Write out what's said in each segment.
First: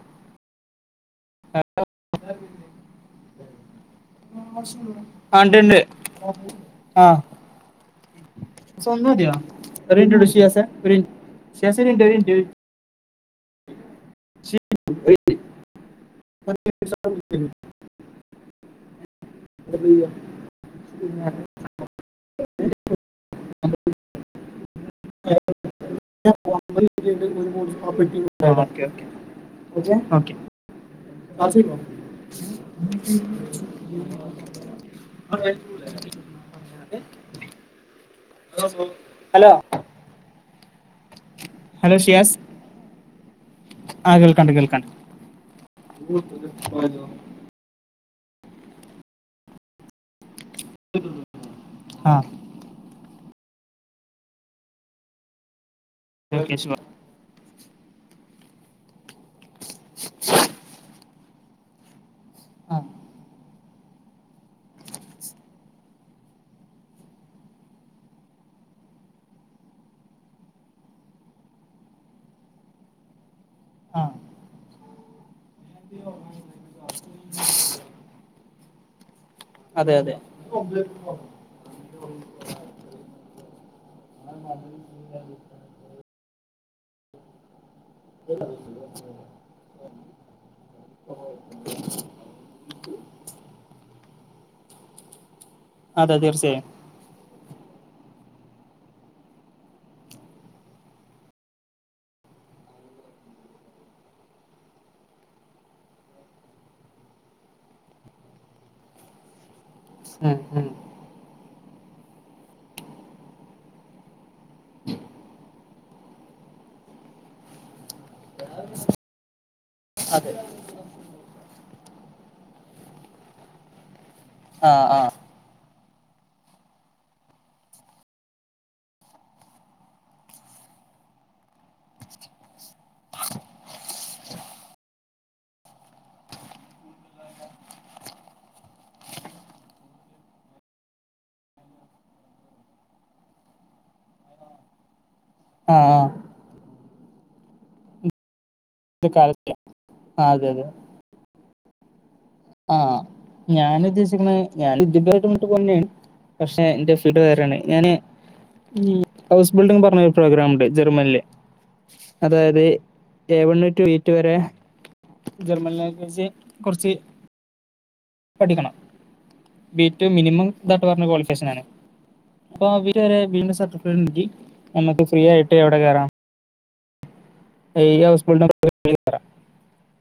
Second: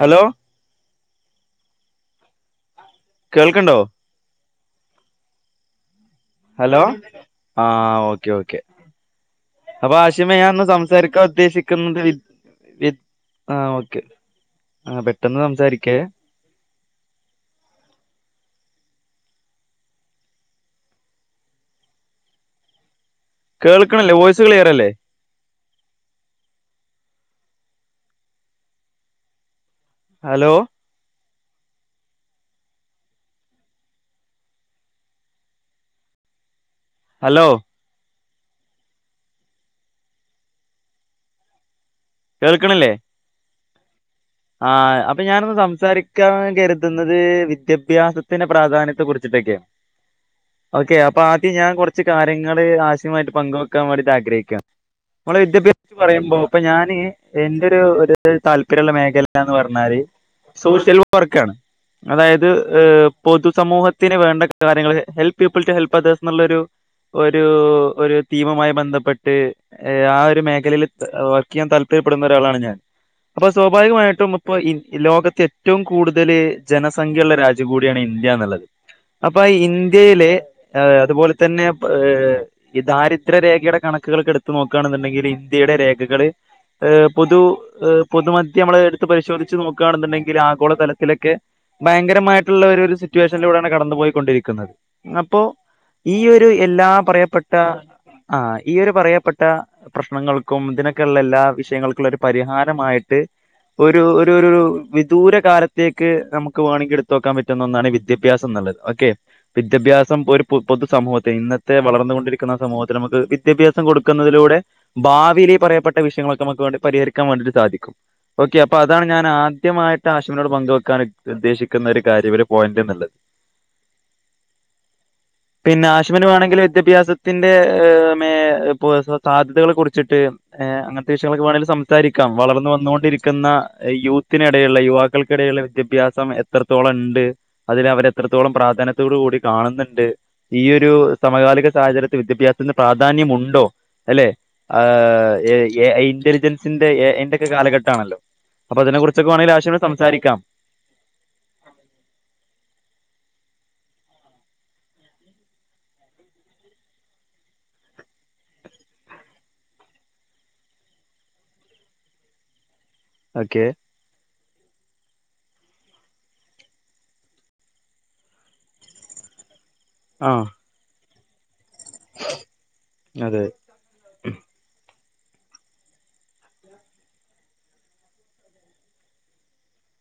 Hello [unintelligible] കേൾക്ക്ണ്ടോ? ആഹ് ഇണ്ട് ഇണ്ട്. ഹലോ ആഹ് ഓക്ക ഓക്കെ ഒക്കെ സ്വന്തം മതിയോ അപ്പൊ ഒരു മിനിറ്റ് ഇടൂ ആശിമ ഞാൻ ഷിയാസ ഒന്ന് ഒരു മിനിറ്റ് സംസാരിക്കാൻ ഷിയാസ ഒരു ഉദ്ദേശിക്കുന്നത് മിനിറ്റ് വി ഒരു വി ആഹ് ഓക്കെ ആ പെട്ടെന്ന് സംസാരിക്കേ. [unintelligible] [unintelligible] കേൾക്കണല്ലേ voice ക്ളിയറല്ലേ? [unintelligible] Okay hello okay [unintelligible] hello hello hello Shiyas കേൾക്കണില്ലേ ആഹ് കേൾ ആഹ് അപ്പൊ ഞാനൊന്ന് സംസാരിക്കാൻ കരുതുന്നത് വിദ്യാഭ്യാസ ത്തിന്റെ പ്രാധാന്യത്തെ കുറിച്ചിട്ടക്ക ഓക്കെ അപ്പ ആദ്യം ഞാൻ കുറിച്ചു ആ കാര്യ നിങ്ങള് ആഷിമായിട്ട് പങ്കുവെക്കാൻ വേണ്ടിയിട്ട് ആഗ്രഹിക്കാം നമ്മളെ വിദ്യാഭ്യാസ പറയുമ്പോ ഓക്കെ അപ്പൊ ശുവ ഞാന് എന്റെ ഒരു താല്പര്യമുള്ള മേഖല ന്ന് പറഞ്ഞാല് സോഷ്യൽ വർക്ക ആണ്. അതായത് ആ ഏഹ് പൊതുസമൂഹ ത്തിന് വേണ്ട കാര്യങ്ങൾ help people to help others എന്നുള്ളൊരു ഒരു ഒരു തീമുമായി ബന്ധപ്പെട്ട് ആ ഒരു മേഖലയിൽ വർക്ക് ചെയ്യാൻ താല്പര്യപ്പെടുന്ന ഒരാളാണ് ഞാൻ അപ്പൊ ആ സ്വാഭാവികമായി ഇപ്പം ലോകത്ത് ഏറ്റവും കൂടുതല് ജനസംഖ്യ ഉള്ള രാജ്യം കൂടിയാണ് ഇന്ത്യ എന്നുള്ളത് അപ്പൊ അതെ അതെ ഇന്ത്യയില് ഏഹ് അതുപോലെ തന്നെ ഏഹ് ഈ ദാരിദ്ര്യരേഖയുടെ കണക്ക് കണക്കുകൾ ഒക്കെ എടുത്തു നോക്കുകയാണെന്നുണ്ടെങ്കില് ഇന്ത്യയുടെ രേഖകള് ഏഹ് പൊതു പൊതുമധ്യ നമ്മള് കുതിച്ചു നോക്കാണെന്നുണ്ടെങ്കിൽ ആഗോള തലത്തിലൊക്കെ ഭയങ്കരമായിട്ടുള്ള ഒരു ഒരു സിറ്റുവേഷനിലൂടെയാണ് കടന്നു പോയിക്കൊണ്ടിരിക്കുന്നത് അപ്പോ അതെ ഈ ഒരു തീർച്ചയായും എല്ലാ പറയപ്പെട്ട ആഹ് ഈ ഒരു പറയപ്പെട്ട പ്രശ്നങ്ങൾക്കും ഇതിനൊക്കെയുള്ള എല്ലാ വിഷയങ്ങൾക്കും ഉള്ള ഒരു പരിഹാരമായിട്ട് ഒരു ഒരു ഒരു വിദൂര കാലത്തേക്ക് നമുക്ക് വേണെങ്കില് എടുത്ത് നോക്കാൻ പറ്റുന്ന ഒന്നാണ് വിദ്യാഭ്യാസം ന്നുള്ളത് ഓക്കെ വിദ്യാഭ്യാസം ഉം, ഒരു പൊതു ഉം. പൊതുസമൂഹത്തെ ഇന്നത്തെ വളർന്നു കൊണ്ടിരിക്കുന്ന സമൂഹത്തിൽ നമുക്ക് വിദ്യാഭ്യാസം കൊടുക്കുന്നതിലൂടെ ഭാവിയില് ഈ പറയപ്പെട്ട വിഷയങ്ങളൊക്കെ നമുക്ക് വേണ്ടി പരിഹരിക്കാൻ വേണ്ടിട്ട് സാധിക്കും ഓക്കെ അപ്പൊ അതാണ് ഞാൻ ആദ്യമായിട്ട് അതെ ഹാഷിമിനോട് പങ്കുവെക്കാൻ ഉദ്ദേശിക്കുന്ന ഒരു കാര്യം ഒരു പോയിന്റ് എന്നുള്ളത് ആഹ് ആഹ് പിന്നെ ഹാഷിമിന് വേണെങ്കിൽ വിദ്യാഭ്യാസത്തിന്റെ ഏഹ് മേ ഇപ്പൊ സാധ്യതകളെ കുറിച്ചിട്ട് ഏഹ് അങ്ങനത്തെ വിഷയങ്ങളൊക്കെ വേണങ്കിൽ സംസാരിക്കാം വളർന്ന് വന്നു കൊണ്ടിരി ക്കുന്ന യൂത്തിനിടയുള്ള യുവാക്കൾക്കിടയിലുള്ള വിദ്യാഭ്യാസം എത്രത്തോളം ഇണ്ട് അതിനെ അവര് എത്രത്തോളം പ്രാധാന്യത്തോടു കൂടി കാണുന്നുണ്ട് ഈയൊരു സമകാലിക സാഹചര്യത്തിൽ വിദ്യാഭ്യാസത്തിന് പ്രാധാന്യമുണ്ടോ അല്ലെ ആഹ് ആ എ ഐ ആ ഇന്റലിജൻസിന്റെ എ ഐന്റെയൊക്കെ കാലഘട്ടാണല്ലോ അപ്പം ഇത് അതിനെകുറിച്ച് ഒക്കെ വേണങ്കിൽ കാലത്ത് ഹാശിനോട് ആ സംസാരിക്കാം അതെ അതെ ആഹ് ഞാൻ ഉദ്ദേശിക്കുന്നത് ഞാൻ [unintelligible] പക്ഷെ എന്റെ ഫീൽഡ് വേറേണ് ഞാന് മ്മ് ഹൗസ് ബിൽഡിങ് പറഞ്ഞ ഒരു പ്രോഗ്രാം ഉണ്ട് ജർമ്മനീല് അതായത് A one okay to B two വരെ ജർമ്മൻ ലാംഗ്വേജ് കുറച്ച് പഠിക്കണം ബീ റ്റു ആ മിനിമം ഇതാട്ടൊ പറഞ്ഞ ക്വാളിഫിക്കേഷൻ ആണ് അപ്പം അവര് പറയ ബി അതെ യുടെ സർട്ടിഫിക്കറ്റ് ഉണ്ടെങ്കിൽ നമുക്ക് ഫ്രീ ആയിട്ട് എവിടെ കയറാം ഈ ഹൗസ് ബിൽഡിംഗ് പ്രോംഗ്രാമിന് കേറാം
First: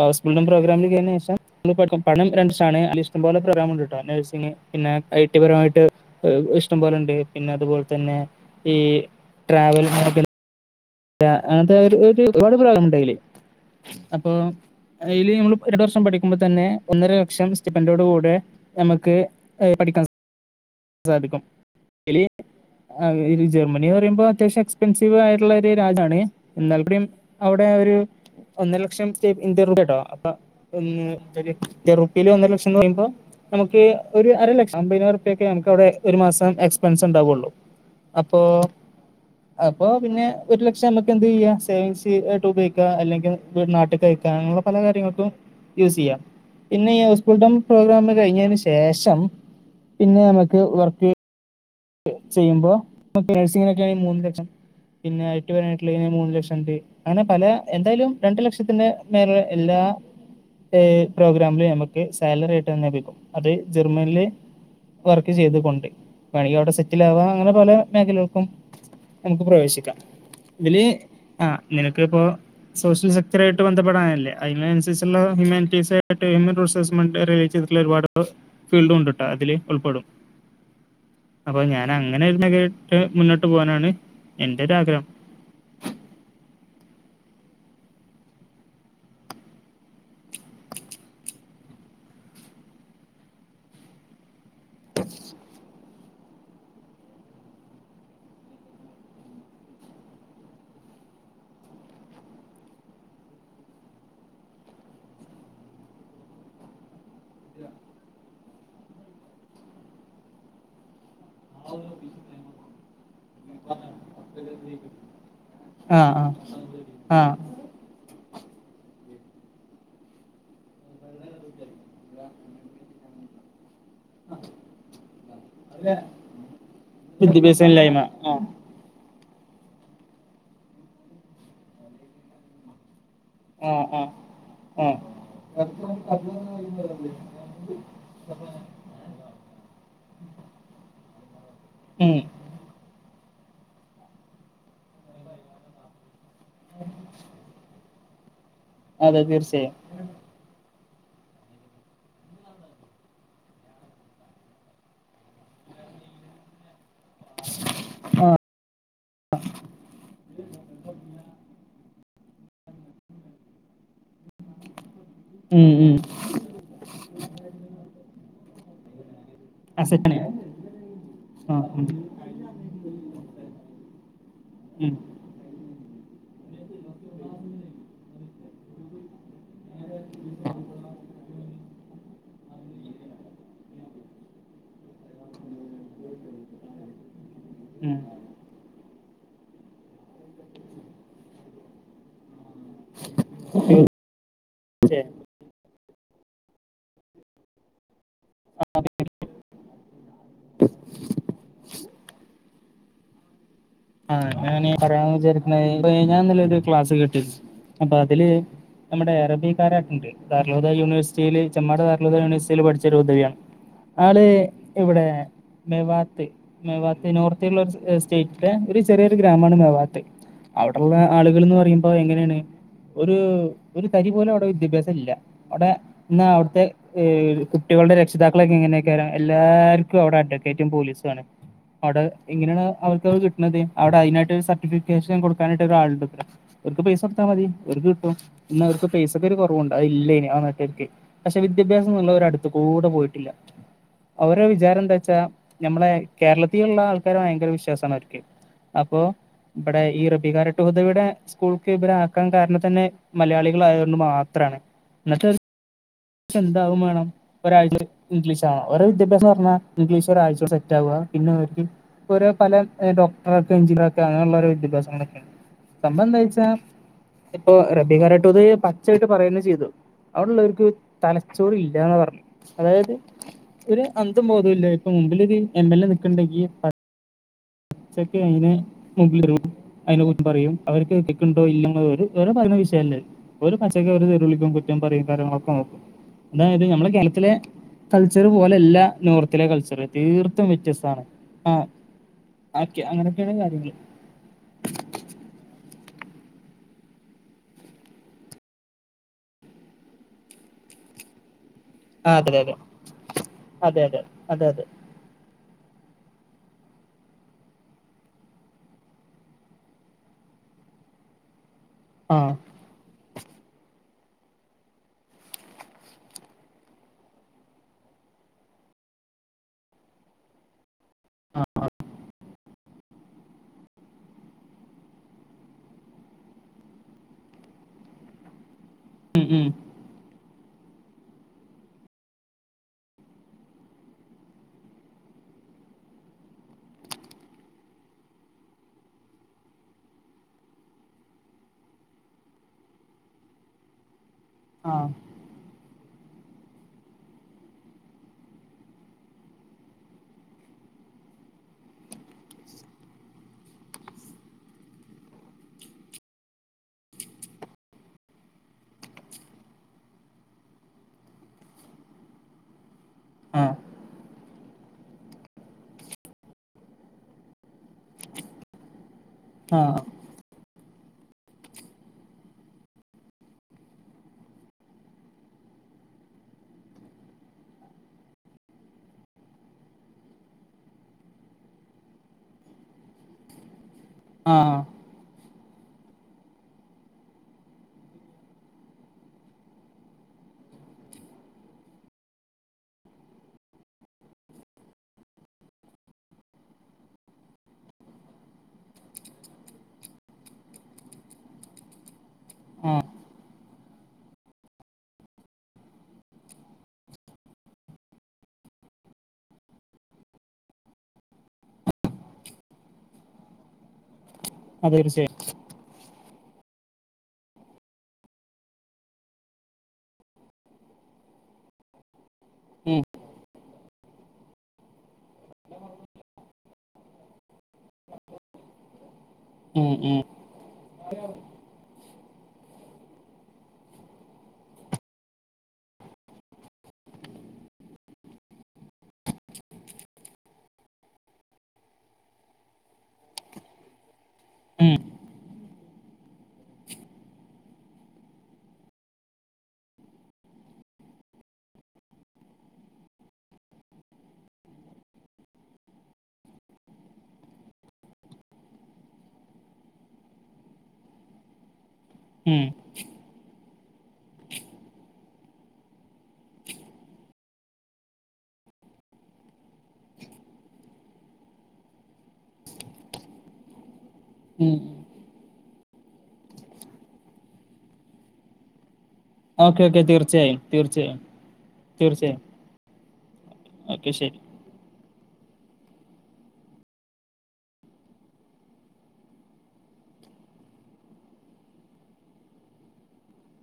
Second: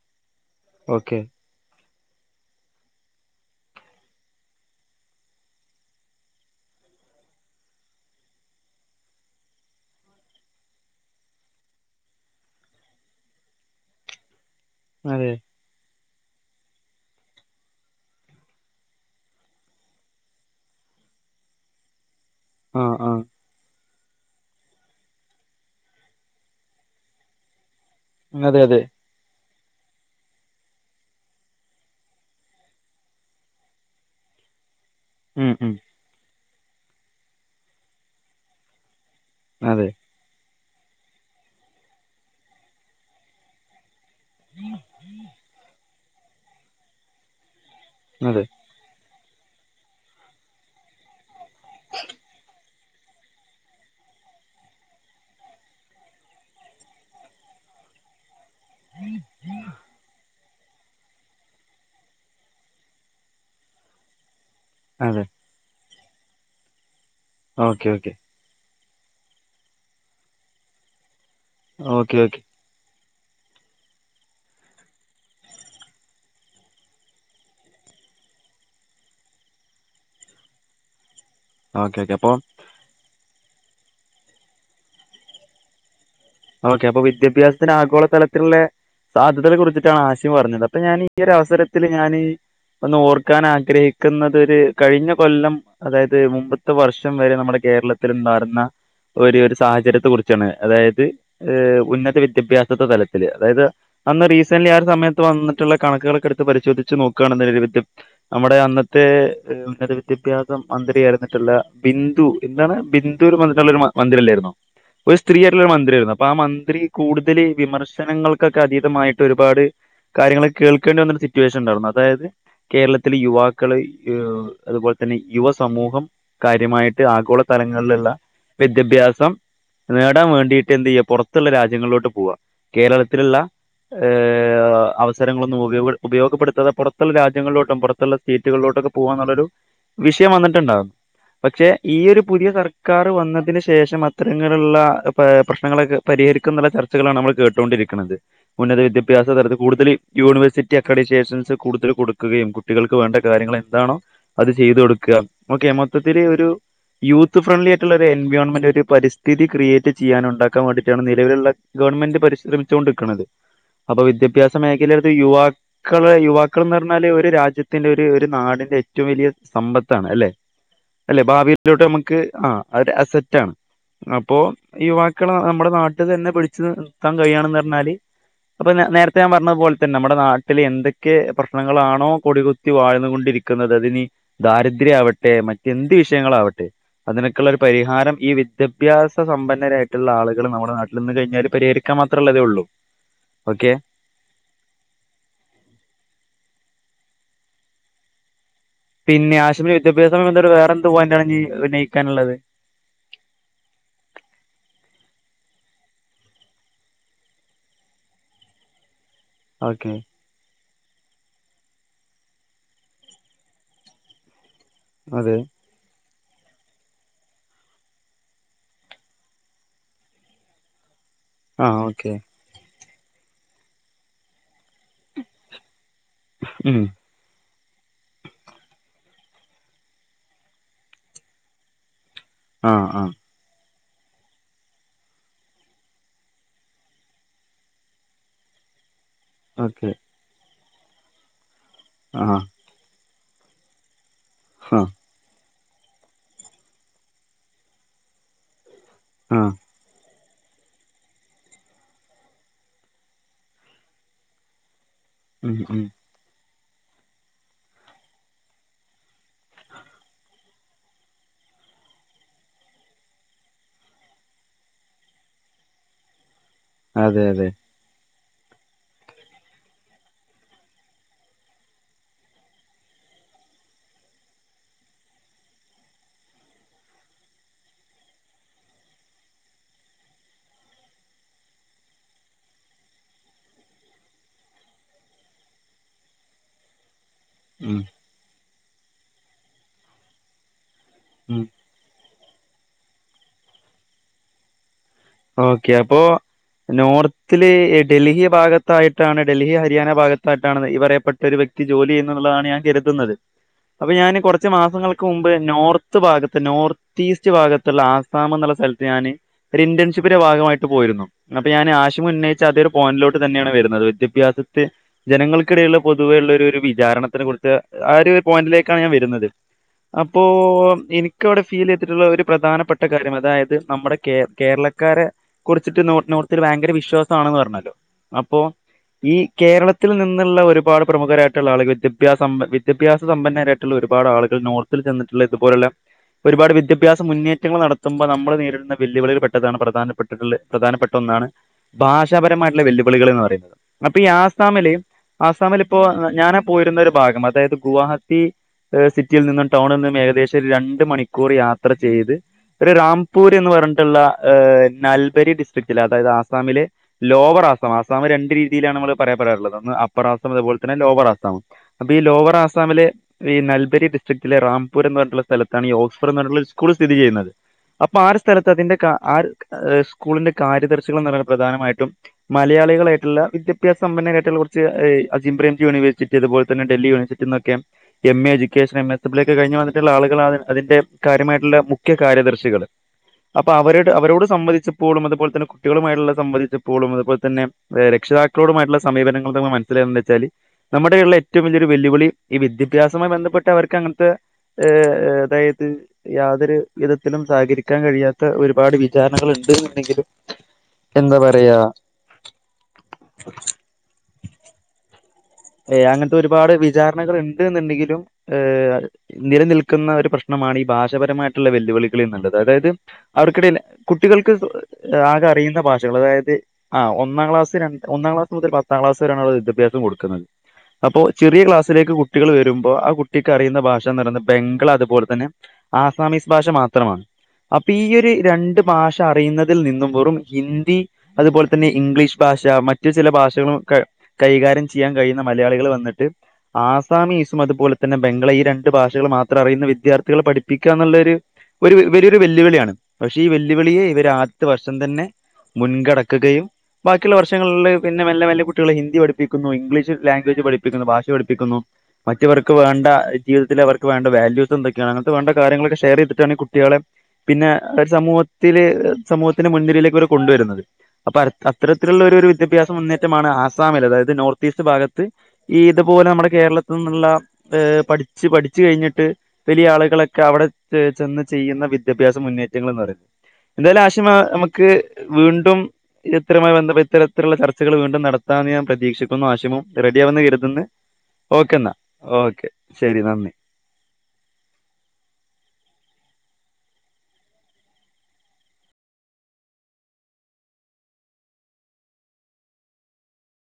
ഹൗസ് ബിൽഡിംഗ് പ്രോഗ്രാമില് ഓക്കെ കേറിയ ശേഷം പണം [unintelligible] ഇഷ്ടം പോലെ പ്രോഗ്രാം ഉണ്ട് കേട്ടോ നഴ്സിംഗിന് പിന്നെ ഐ ടി പരമായിട്ട് അഹ് ഇഷ്ടം പോലെണ്ട് പിന്നെ അതുപോലെ തന്നെ ഈ ട്രാവൽ മേഖല [unintelligible] അങ്ങനത്തെ ഒരുപാട് പ്രോഗ്രം ഉണ്ടയ്ല് അപ്പൊ അതെ അയ്ല് നമ്മള് രണ്ട് വർഷം പഠിക്കുമ്പോ തന്നെ ഒന്നര ലക്ഷം സ്റ്റയ്പ്പന്റോട് കൂടെ നമുക്ക് പഠിക്കാൻ സാധിക്കും ആ ആ അതില് ജർമനീന്ന് പറയുമ്പോ അത്യാവശ്യം എക്സ്പെൻസീവ് ആയിട്ടുള്ള രാജ്യമാണ് എന്നാൽക്കൂടെയും അവിടെ ഒരു അതെ ഒന്നര അതെ ലക്ഷം ഇന്ത്യൻ റുപ്യ കേട്ടോ അപ്പൊ [unintelligible] ഉറുപ്പയില് ഒന്നര ലക്ഷം എന്ന് പറയുമ്പോ നമുക്ക് ഒരു അരലക്ഷം അമ്പതിനായിരം ർപെക്കെ ഉം നമുക്ക് ഉം അവിടെ ഒരു മാസം എക്സ്പെൻസ് ഉണ്ടാവുള്ളൂ അപ്പോൾ അപ്പൊ അതെ പിന്നെ ഒരു ലക്ഷം നമുക്ക് എന്ത് ചെയ്യാം സേവിങ്സ് ആയിട്ട് ഉപയോഗിക്കാം അല്ലെങ്കിൽ വീട്ട് നാട്ട്ക്ക് അയ ക്കാം അങ്ങനെയുള്ള പല കാര്യങ്ങൾക്കും യൂസ് ചെയ്യാം പിന്നെ ഈ ഹൗസ് ബിൽഡിംഗ് പ്രോഗ്രാമ് കഴിഞ്ഞ അതെ ശേഷം ശേഷം പിന്നെ നമ്മക്ക് വർക്ക് ചെയ്യുമ്പോ നേഴ്സിങ്ങിനൊക്കെയണെ മൂന്ന് ലക്ഷം പിന്നെ ഐ ടി പരമായിട്ടുള്ള മൂന്ന് ലക്ഷണ്ട് അങ്ങനെ പല എന്തായാലും രണ്ടു ലക്ഷത്തിന്റെ മേലേ എല്ലാ ഏഹ് പ്രോഗ്രമില് നമക്ക് സാലറി ആയിട്ട് തന്നെ ലഭിക്കും അത് ജർമ്മൻല് അതെ വർക്ക് ചെയ്ത് കൊണ്ട് വേണേൽ അവിടെ സെറ്റിൽ ആവാം അങ്ങനെ പല ഓക്കെ ഓക്കെ മേഖലകൾക്കും നമുക്ക് പ്രവേശിക്കാം ഇതില് ആഹ് ഓക്കെ നിനക്കിപ്പോ ഓക്കെ സോഷ്യൽ സെക്ടർ ആയിട്ട് ബന്ധപ്പെടാനല്ലെ അയ്നനുസരിച്ചുള്ള ഹ്യൂമാറ്റീസ് ആയിട്ട് ഹ്യൂമൻ റിസോഴസ് റിലേ ചെയ്ത് അതിലൊരുപാട് ഫീൽഡും ഉണ്ട്ട്ടോ അതില് ഉൾപ്പെടും അപ്പൊ ഞാൻ ഓക്കെ ഓക്കെ അങ്ങനെ അപ്പോൾ ഒരു കേട്ട് മുന്നോട്ട് പോകാനാണ് എന്റെ ഒരുരാഗ്രഹം ഓക്കെ അപ്പൊ വിദ്യാഭ്യാസത്തിന് ആഗോള തലത്തിലുള്ള സാധ്യതയെ കുറിച്ചിട്ടാണ് ആശ്യം പറഞ്ഞത് അപ്പൊ ഞാൻ ഈ ഒരു അവസരത്തിലൽ ഞാൻ ഒന്ന് ഓർക്കാൻ ആഗ്രഹിക്കുന്നുന്നത് ഒരു കഴിഞ്ഞ കൊല്ലം അതായത് മുമ്പത്തെ വർഷം വരെ നമ്മുടെ കേരളത്തി ഉണ്ടാർന്ന ഒരു ഒരു സാഹചര്യത്തെ കുറിച്ചാണ് അതായത് ഏഹ് ഉന്നത വിദ്യാഭ്യാസത്തെ തലത്തില് അതായത് അന്ന് റീസന്റ്ലി ആഹ് ഒരു സമയത്ത് വന്നിട്ടുള്ള കണക്കുകളൊക്കെ എടുത്ത് പരിശോധിച്ച് നോക്കയാണ് അതിന്റെ നമ്മുടെ അന്നതെ ഉന്നദ്ധ വിദ്യാഭ്യസ മന്ത്രി ആയിട്ടുള്ള ബിന്ദു എന്താണ് ബിന്ദു എന്ന് പറഞ്ഞിട്ടോരു മന്ത്രി ഇല്ലാരുന്നോ ഒരു സ്ത്രീ ആയിട്ടുള്ള ഒരു ആ മന്ത്രിയായിരുന്നു അപ്പൊ ആ ആഹ് മന്ത്രി ആ കൂടുതൽ വിമർശനങ്ങൾക്കൊക്കെ അതീതമായിട്ട് ഒരുപാട് കാര്യങ്ങളൊക്കെ കേൾക്കേണ്ടി വന്നൊരു സിറ്റുവേഷൻ ഉണ്ടായിരുന്നു അതായത് കേരളത്തിലെ യുവാക്കള് അതുപോലെ തന്നെ യുവ സമൂഹം കാര്യമായി ട്ട് ആഗോള വിദ്യാഭ്യാസമില്ലായ്മ തലങ്ങളിലുള്ള ആ വിദ്യാഭ്യാസം നേടാൻ വേണ്ടിട്ട് എന്ത് ചെയ്യാ പുറത്തുള്ള രാജ്യങ്ങളിലോട്ട് പോവാ കേരളത്തിലുള്ള ആഹ് ആഹ് ഏഹ് ആഹ് അവസരങ്ങളൊന്നും ഉപയ ഉപയോഗപ്പെടുത്താതെ പുറത്തുള്ള രാജ്യങ്ങളിലോട്ടും പുറത്തുള്ള സീറ്റുകളിലോട്ടൊക്കെ പോവന്നുള്ളൊരു വിഷയം വന്നിട്ടുണ്ടായിരുന്നു പക്ഷേ ഈ ഉം ഒരു പുതിയ സർക്കാർ വന്നതിന് ശേഷം അത്തരങ്ങളിൽ ഉള്ള പ്രശ്നങ്ങൾ- പരിഹരിക്കും എന്നുള്ള ചർച്ചകളാണ് നമ്മൾ കേട്ടുകൊണ്ടിരിക്കുന്നത് ഉന്നത അതെ വിദ്യാഭ്യാസ തലത്തിൽ തീർച്ചയായും കൂടുതൽ യുണിവേഴ്‌സിറ്റി ആക്രിട്ടികേശൻസ് കോടുക്കുകയും കുട്ടിക്കൾക്ക് വേണ്ട കാര്യങ്ങൾ എന്താണോ അത് ചെയ്ത് കൊടുക്കുക ഒക്കെ മൊത്തത്തില ഒരു യൂത്ത് ഫ്രണ്ട്ലി ആയിട്ടുള്ള ഒരു ആഹ് എൻവയോൺമെന്റ് ഒരു പരിസ്ഥി ക്രിയേ ചെയ്യാന ഉണ്ടാക്കാൻ വേണ്ടി റ്റിയാണ് നിലവിലുള്ള ഗവൺമെന്റ് പരിസ്രരമിച്ചൊണ്ട് ഇരിക്കുന്നത് അപ്പോ വിദ്യാഭ്യാസ മേഘലക്കളില് യുവ ഉം ഉം ക്കള് യുവാക്കൾ എന്ന് പറഞ്ഞാല് ഒരു രാജ്യത്തിന്റെ ഒരു ഒരു നാടിന്റെ ഏറ്റവും വലിയ സമ്പത്താണ് അസറ്റാണ് അല്ലെ അല്ലെ ആഹ് ഭാവിയിലോട്ട് ഉം നമുക്ക് ആഹ് അര് അസെറ്റ ആണ് അപ്പോ ഉം യുവാക്കൾ നമ്മുടെ നാട്ടിൽ തന്നെ പിടിച്ചു നിർത്താൻ കഴിയാണന്ന് പറഞ്ഞാല് അപ്പൊ നേരത്തെ ഞാൻ പറഞ്ഞതു പോലെ തന്ന നമ്മുടെ നാട്ടില് എന്തൊക്കെ പ്രശ്നങ്ങളാണോ കൊട- ക്കുത്തി വാഴ്ന്നുകൊണ്ടിരിക്കുന്നത് അതിന് ദാരിദ്ര്യം ആവട്ടെ മറ്റെന്ത് വിഷയങ്ങളാവട്ടെ അതിനൊക്കെയുള്ള ഒരു ഉം പരിഹാരം ഈ വിദ്യാഭ്യാസ സമ്പന്നരായിട്ടുള്ള ആളുക നമ്മുടെ നാട്ടിൽന്ന് കഴിഞ്ഞല് പരിഹരിക്കാൻ മാത്രമല്ലേ അതേ ഉള്ളൂ ഓക്കെ ശരി പിന്നെ അശിമിന് വിദ്യാഭ്യാസ സമ്പദമായി വേറെ എന്ത് പോയിറ്റ് ആണ് ഉന്നയിക്കാൻ ഉള്ളത് ആഹ് പറയാന്ന് വിചാരിക്ക ഞാൻ ഇന്നലെ ഒരു ക്ലാസ് കേട്ടിരുന്നു അപ്പ അതില് നമ്മടെ ഓക്കെ [unintelligible] ാർലോദ യൂണിവേഴ്സിറ്റിയിൽ ചെ്മാടാർലോ യൂണിവഴ്സിറ്റിൽ പഠിച്ച ഒരു ഉദവിയാണ് ആള് ഇവിടെ അതെ മെവാത്ത് മെവാത്ത് നോർത്തിയുള്ള ഒരു ചെ സ്റ്റേറ്റ ഒരു ചെറിയൊരു ഗ്രാമാണ് മവാത്ത് അവിടെയുള്ള ആളുകൾ എന്ന് ആ പറയുമ്പോ ഓക്കെ എങ്ങനെയാണ് ഒരു ഒരു തരി പോലും അവിടെ വിദ്യാഭ്യാസം ഇല്ല അവിടെ ഇന്ന് അവിടുത്തെ ഉം കുട്ടികളുടെ രക്ഷിതാക്കളൊക്കെ എങ്ങനൊക്കെ വരാം എല്ലാവർക്കും അവിടെ അഡവക്കേറ്റും പോലീസും ആണ് അവിടെ എങ്ങനെയാണ് ആ ആ അവർക്ക് അവ കിട്ടുന്നത് അവിടെ അതിനായിട്ട് സർട്ടിഫിക്കേഷൻ കൊടുക്കാനായിട്ട് ഒരാള് ഉണ്ട് അത്ര ഓർക്ക് പയിസാ കോടുത്താ മതി അവർക്ക് കിട്ടും ഇന്ന് - ക്ക് പൈസക്ക് ഒരു കുറവും ഓക്കെ ഇല്ലേയിനി ആഹ് നാട്ടുക്കാർക്ക് പക്ഷേ വിദ്യാഭ്യാസമുള്ള ആ അടുത്ത് കൂടെ പോയിട്ടില്ല അവര വിചാരം ആഹ് എന്താ വെച്ചാ നമ്മളെ കേരളത്തിലുള്ള ആൾക്കാര് ഭയങ്കര വിശ്വാസമാണ് അവർക്ക് അപ്പോ ആഹ് ഇവിടെ [unintelligible] സ്കൂൾക്ക് ഇരെ ആക്കാ കാരണം തന്നെ മലയാളികള് ആയത് ണ്ട് മാത്രണ് എന്നിട്ട് ഉം ഉം ച്ചന്താവുമാണം ഒരാഴ്ച ഇംഗ്ലീഷ് ആവാ ഓര് വിദ്യാഭ്യാസംന്ന് പറഞ്ഞാഇംഗ്ലീഷ് ഒരാഴ്ച സെറ്റ് ആവ പിന്നൊർക്ക് ഓരോ പല ഡോടറർകെഎൻഞ്ചിനിയർ കെ അങ്ങനള്ള ഓരോ വിദ്യഭ്യാസങ്ങളൊക്കെയ സംഭവന്തച്ചാ അതെ അതെ ഇപ്പൊ റബിക്കാരാതൊട്ട് പച്ചായിട്ട് പറയ ചെയ്തു അവിടല്ലൊർക്ക് തലച്ചോറ് ഇല്ലന്ന പറഞ്ഞ് അതായത് ഒരു അന്തം ബോധല്ല ഇപ്പൊ മുമ്പിലൊരു എം എൽ എ നിക്ക്‌ണ്ടെങ്കി [unintelligible] [inaudible] അയ്നെ കുറിച്ച് പറയും അവർക്ക് കേക്കണ്ടോ ഇല്ലന്നരുഇ ത് വരെ പറയുന്ന വിഷയല്ലേ ഒരു പച്ചക്കെ ഒരു തെറിവിളിക്കും കുറ്റം പറയും കാര്യങ്ങളൊക്കെ നോക്കും അതായത് നമ്മുടെ കേളത്തിലെ ഉം കൾച്ചർ പോലല്ല നോർത്തിലെ കൾച്ചറ് തീർത്തും വ്യത്യസ്തണ് ഉം ആക്യ അങ്ങനക്കെണ് കാര്യങ്ങൾ ഓക്കെ അപൊ നോർത്തില് ഡൽഹി ഭാഗത്തായിട്ടാണ് ഡൽഹി ഹരിയാന ഭാഗത്തായിട്ടാണ് ഈ പറയപ്പെട്ട ഒരു വ്യക്തി ജോലി ആഹ് അതെ ചെയ്യുന്നുള്ളതാണ് അതെ ഞാൻ കര്തുന്നത് അതെ അപ്പൊ ഞാന് അതെ അതെ കുറച്ച് അതെ മാസങ്ങള് ക്കു മുൻപ് നോർത്ത് ഭാഗത്ത് നോർത്ത് ഈസ്റ്റ് ഭാഗത്തുള്ള ആസാം എന്നുള്ള സ്ഥലത്ത് ഞാന് ഒര് ഇന്റൻഷിപ് ആയ ഭാഗമായിട്ട് പോയിരുന്നു അപ്പൊ ഞാന് ആഷിമ് ആഹ് ഉന്നയിച്ച അതേ ഒരു പോയിന്റിലോട്ട് തന്നെയാണ് വരുന്നത് വിദ്യാഭ്യാസത്തെ ജനങ്ങൾക്കിടയുള്ള പൊതുവെ ഉള്ളഒര് ഒരു വിചാരണത്തിനെ കുറിച്ച് ആ ഒരു പോയിന്റിലേക്കാണ് ഞാൻ വരുന്നത് അപ്പോ എനിക്കവിടെ ഫീൽ തിട്ടുള്ള ഒരു പ്രധാനപ്പെട്ട കാര്യം അതായത് നമ്മുടെ കേ കേരള ക്കാരകുറിച്ചിട്ട് നോർത്തിൽ ഭയങ്കര വിശ്വാസ ആണെന്ന് പറഞ്ഞല്ലോ അപ്പൊ ഈ ഉം ഉം കേരള ത്തിൽ നിന്നുള്ള ഒരുപാട് പ്രമുഖരായിട്ടുള്ള ആളുകൾ വിദ്യാഭ്യാസ വിദ്യാഭ്യാസമ്പന്നരായിട്ടുള്ള ഒരുപാട് ആളുകൾ നോർ ത്തിചെന്നിട്ടുള്ള ഇതുപലുള്ള ഒരുപാട് വിദ്യാഭ്യാസ മുന്നേറ്റങ്ങൾ നടുത്തുമ്പോൾ നമ്മൾ നേരിടുന്ന വെല്ലുവിളികൾ പ താണ് പ്രധാനപ്പെട്ടിട്ടുള്ള പ്രധാനപ്പെട്ട ഒന്നാണ് ഭാഷാപരമായിട്ടുള്ള വെല്ലുവിളികൾ എന്ന് പറയും അപ്പൊ ഈ ആസാമിൽ ആഹ് ആസാമില് ഇപ്പോ അ ഞാനാ പോയിരുന്ന ഒരു ഭാഗം അതായത് ഗുവാഹത്തി സിറ്റിയിൽ നിന്നും ടൗണിൽ നിന്നും ഏകദേശം രണ്ട് മണിക്കൂർ യാത്ര ചെയ്ത് ഒരു റാംപൂർ എന്ന് പറഞ്ഞിട്ടുള്ള ഹ് നൽബരി ഡിസ്ട്രിക്റ്റില് അതായത് ആസാമിലെ ലോവർ ആസാം ആസാം രണ്ട് രീതിയിലാണ് നമ്മൾ പറയാൻപെടാറുള്ളത് ഒന്ന് അപ്പർ ആസം അതുപോലെ തന്നെ ലോവർ ആസാം അപ്പൊ ഈ ലോവർ ആസാമില് ഈ ആഹ് നൽബരി ഡിസ് ക്രറ്റിലെ റാംപൂര് എന്ന സ്‌ഥലത്താണ് ഓക്സ്ഫോർ എന്ന് പറഞ്ഞട്ടുള്ള സ്കുൾ സ്ഥിതി ചെയ്യുന്നത് അപ്പൊ ആറ് സ്ഥലത്ത് അതിന്റെ ആ ആഹ് സ്കൂളിന്റെ കാര്യദർശികൾന്ന് പറ പ്രധാനമായിട്ടും മലയാളികളായിട്ട വിാഭ്യാസമ്പന്നരായിട്ട കുച്ച് അജിംബ്രെ ജുണേഴ്സിറ്റി അത് പോലെന്നെ ഡൽഹി യൂണിവേഴ്സിറ്റി എന്നൊക്കെ M A education M S W ഒക്കെ കഴിഞ്ഞ് വന്നിട്ടുള്ള ആളുകളാണ് അതിന്റെ കാര്യമായിട്ടുള്ള മുഖ്യ കാര്യദർശികള് അപ്പൊ അവരോട് ആഹ് സംബന്ധിച്ചപ്പോഴും അതുപോലെ തന്നെ കുട്ടികളുമായിട്ടുള്ള സംബന്ധിച്ചപ്പോളും അതുപോലെ തന്നെ രക്ഷിതാക്കളോടുമായിട്ടുള്ള സമീപനങ്ങൾമ്മൾ മനസ്സിലായന്ന് വെച്ചാല് നമ്മുടെ യുള്ള ഏറ്റവും വലിയൊരു വെല്ലുവിളി ഈ വിദ്യാഭ്യാസമായിബ ന്ധട്ട അവർക്ക് അങ്ങനത്തെ ഏ അതായത് യാതൊരു വിധത്തിലും സഹകരിക്കാൻ കഴിയാത്ത ഒരു ഒരുപാട് വിചാരണകൾ ഉണ്ട് ന്നുണ്ടെങ്കിലും എന്താ പറയാ ഏ അങ്ങനത്തെ ഒരുപാട് വിചാരണകൾ ഉണ്ട് എന്നുണ്ടെങ്കിലും ഏഹ് നില നിൽക്കുന്ന ഒരു പ്രശ്നമാണ് ഈ ഭാഷപരമായിട്ടുള്ള വെല്ലുവിളികൾ ന്ന്ള്ളത് അതായത്അവർക്കിടയിൽ കുട്ടികൾക്ക് അത് തീർച്ചയായും ആകെ അറിയുന്ന ഭാഷകൾ അതായത് ആഹ് ഒന്നാം ക്ലാസ് രണ്ട് ഒന്നാം ക്ലസ് മുതൽ പത്താം ക്ലസ് വരെ ണ് വിദ്യാഭ്യസംകൊടുക്കുന്നത് അപ്പോചെറിയ ക്ലാസ്സിലേക്ക് കുട്ടികൾ വരുമ്പോ ആ കുട്ടിക്ക് അറിയുന്ന ഭാഷ നിലനിർ ബംഗൾ അതുപോലെ തന്നെ ആസാമിസ് ഭാഷ മാത്രമാണ് അപ്പൊ ഈ ഒരു രണ്ട് ഭാഷ അറിയുന്നതിൽ ഉം നിന്നും ഉം വെറും ഹിന്ദി അതുപോലെ തന്നെ ഇംഗ്ലീഷ് ഭാഷ മറ്റു ചില ഭാഷകളൊക്കെ കൈകാര്യം ചെയ്യാൻ കഴിയു ന്ന മലയാളികൾ വന്നിട്ട് ആസമീസും അതുപോലെ തന്നെ ബംഗളയീ രണ്ടു ഭാഷകൾ മാത്രം അറിയുന്ന വിദ്യാർത്ഥികളെ പഠിപ്പിക്കുകന്നുള്ളൊരു ഒരു വലിയൊരു വെല്ലുവിളിയാണ് പക്ഷെ ഈ വെല്ലുവിളിയെ ഇവരാദ്യത്തെ ഉം വർഷം ഉം തന്നെ മുൻകടക്കുകയും ബാക്കിയുള്ള വർഷങ്ങളില്ല് പിന്നെ മെല്ലെ മെല്ലെ കുട്ടികളെ ഹിന്ദി പഠിപ്പിക്കുന്നു ഇംഗ്ലീഷ് ച്ച് ലാംഗ്വേജ് പഠിപ്പിക്കുന്നു ഭാഷ പഠിപ്പിക്കുന്നു മറ്റവർക്ക് വേണ്ട ജീവിതത്തില് അവർക്ക് വേണ്ട വാല്യൂസെന്തൊക്കെയാണ് അങ്ങനത്തെ വേണ്ട കാര്യങ്ങളൊക്കെ ഷെയർ ചെയ്തിട്ടാണ് ഈ കുട്ടികളെ പിന്നെ ഒരു സമൂഹത്തില് സമൂഹത്തിന്റെ മുൻനിരയിലേക്ക് വരെ കൊണ്ടുവരുന്നത് അപ്പൊ അര അ ഇത്തരത്തിലുള്ളൊരു ഒരു ഉം വിദ്യാഭ്യാസം മുന്നേറ്റമാണ് ആസാമിൽ അതായത് നോർത്ത് ഈസ്റ്റ് ഭാഗത്ത് ഈത്പോലെ നമ്മുടെ കേരളത്തിൽ നിന്നുള്ള ഏ പഠിച്ച് പഠിച്ച് കഴിഞ്ഞിട്ട് വലിയ ആളുകളൊക്കെ അവിടെ ചെ ചെന്ന് ചെയ്യുന്ന വിദ്യാഭ്യാസ മുന്നേറ്റങ്ങളെന്ന് പറയുന്ന് എന്തായാലും ആശിമ് ഉം നമുക്ക് വീണ്ടും ഇത് ഇത്തരമായി ബന്ധപ്പെട്ട് ഇത്തരത്തിലുള്ള ചർച്ചകൾ വീണ്ടും നടത്താന്ന് ഞാൻ പ്രതീക്ഷിക്കുന്നു ആ ഓക്കെ ശിമും ഓക്കെ റെഡിയാവുമെന്ന് തീർച്ചയായും കരുത് ന്ന് തീർച്ചയായും ഓക്കെന്നാ തീർച്ചയായും ഓക്കെ ശരി നന്ദി ഓക്കെ ശരി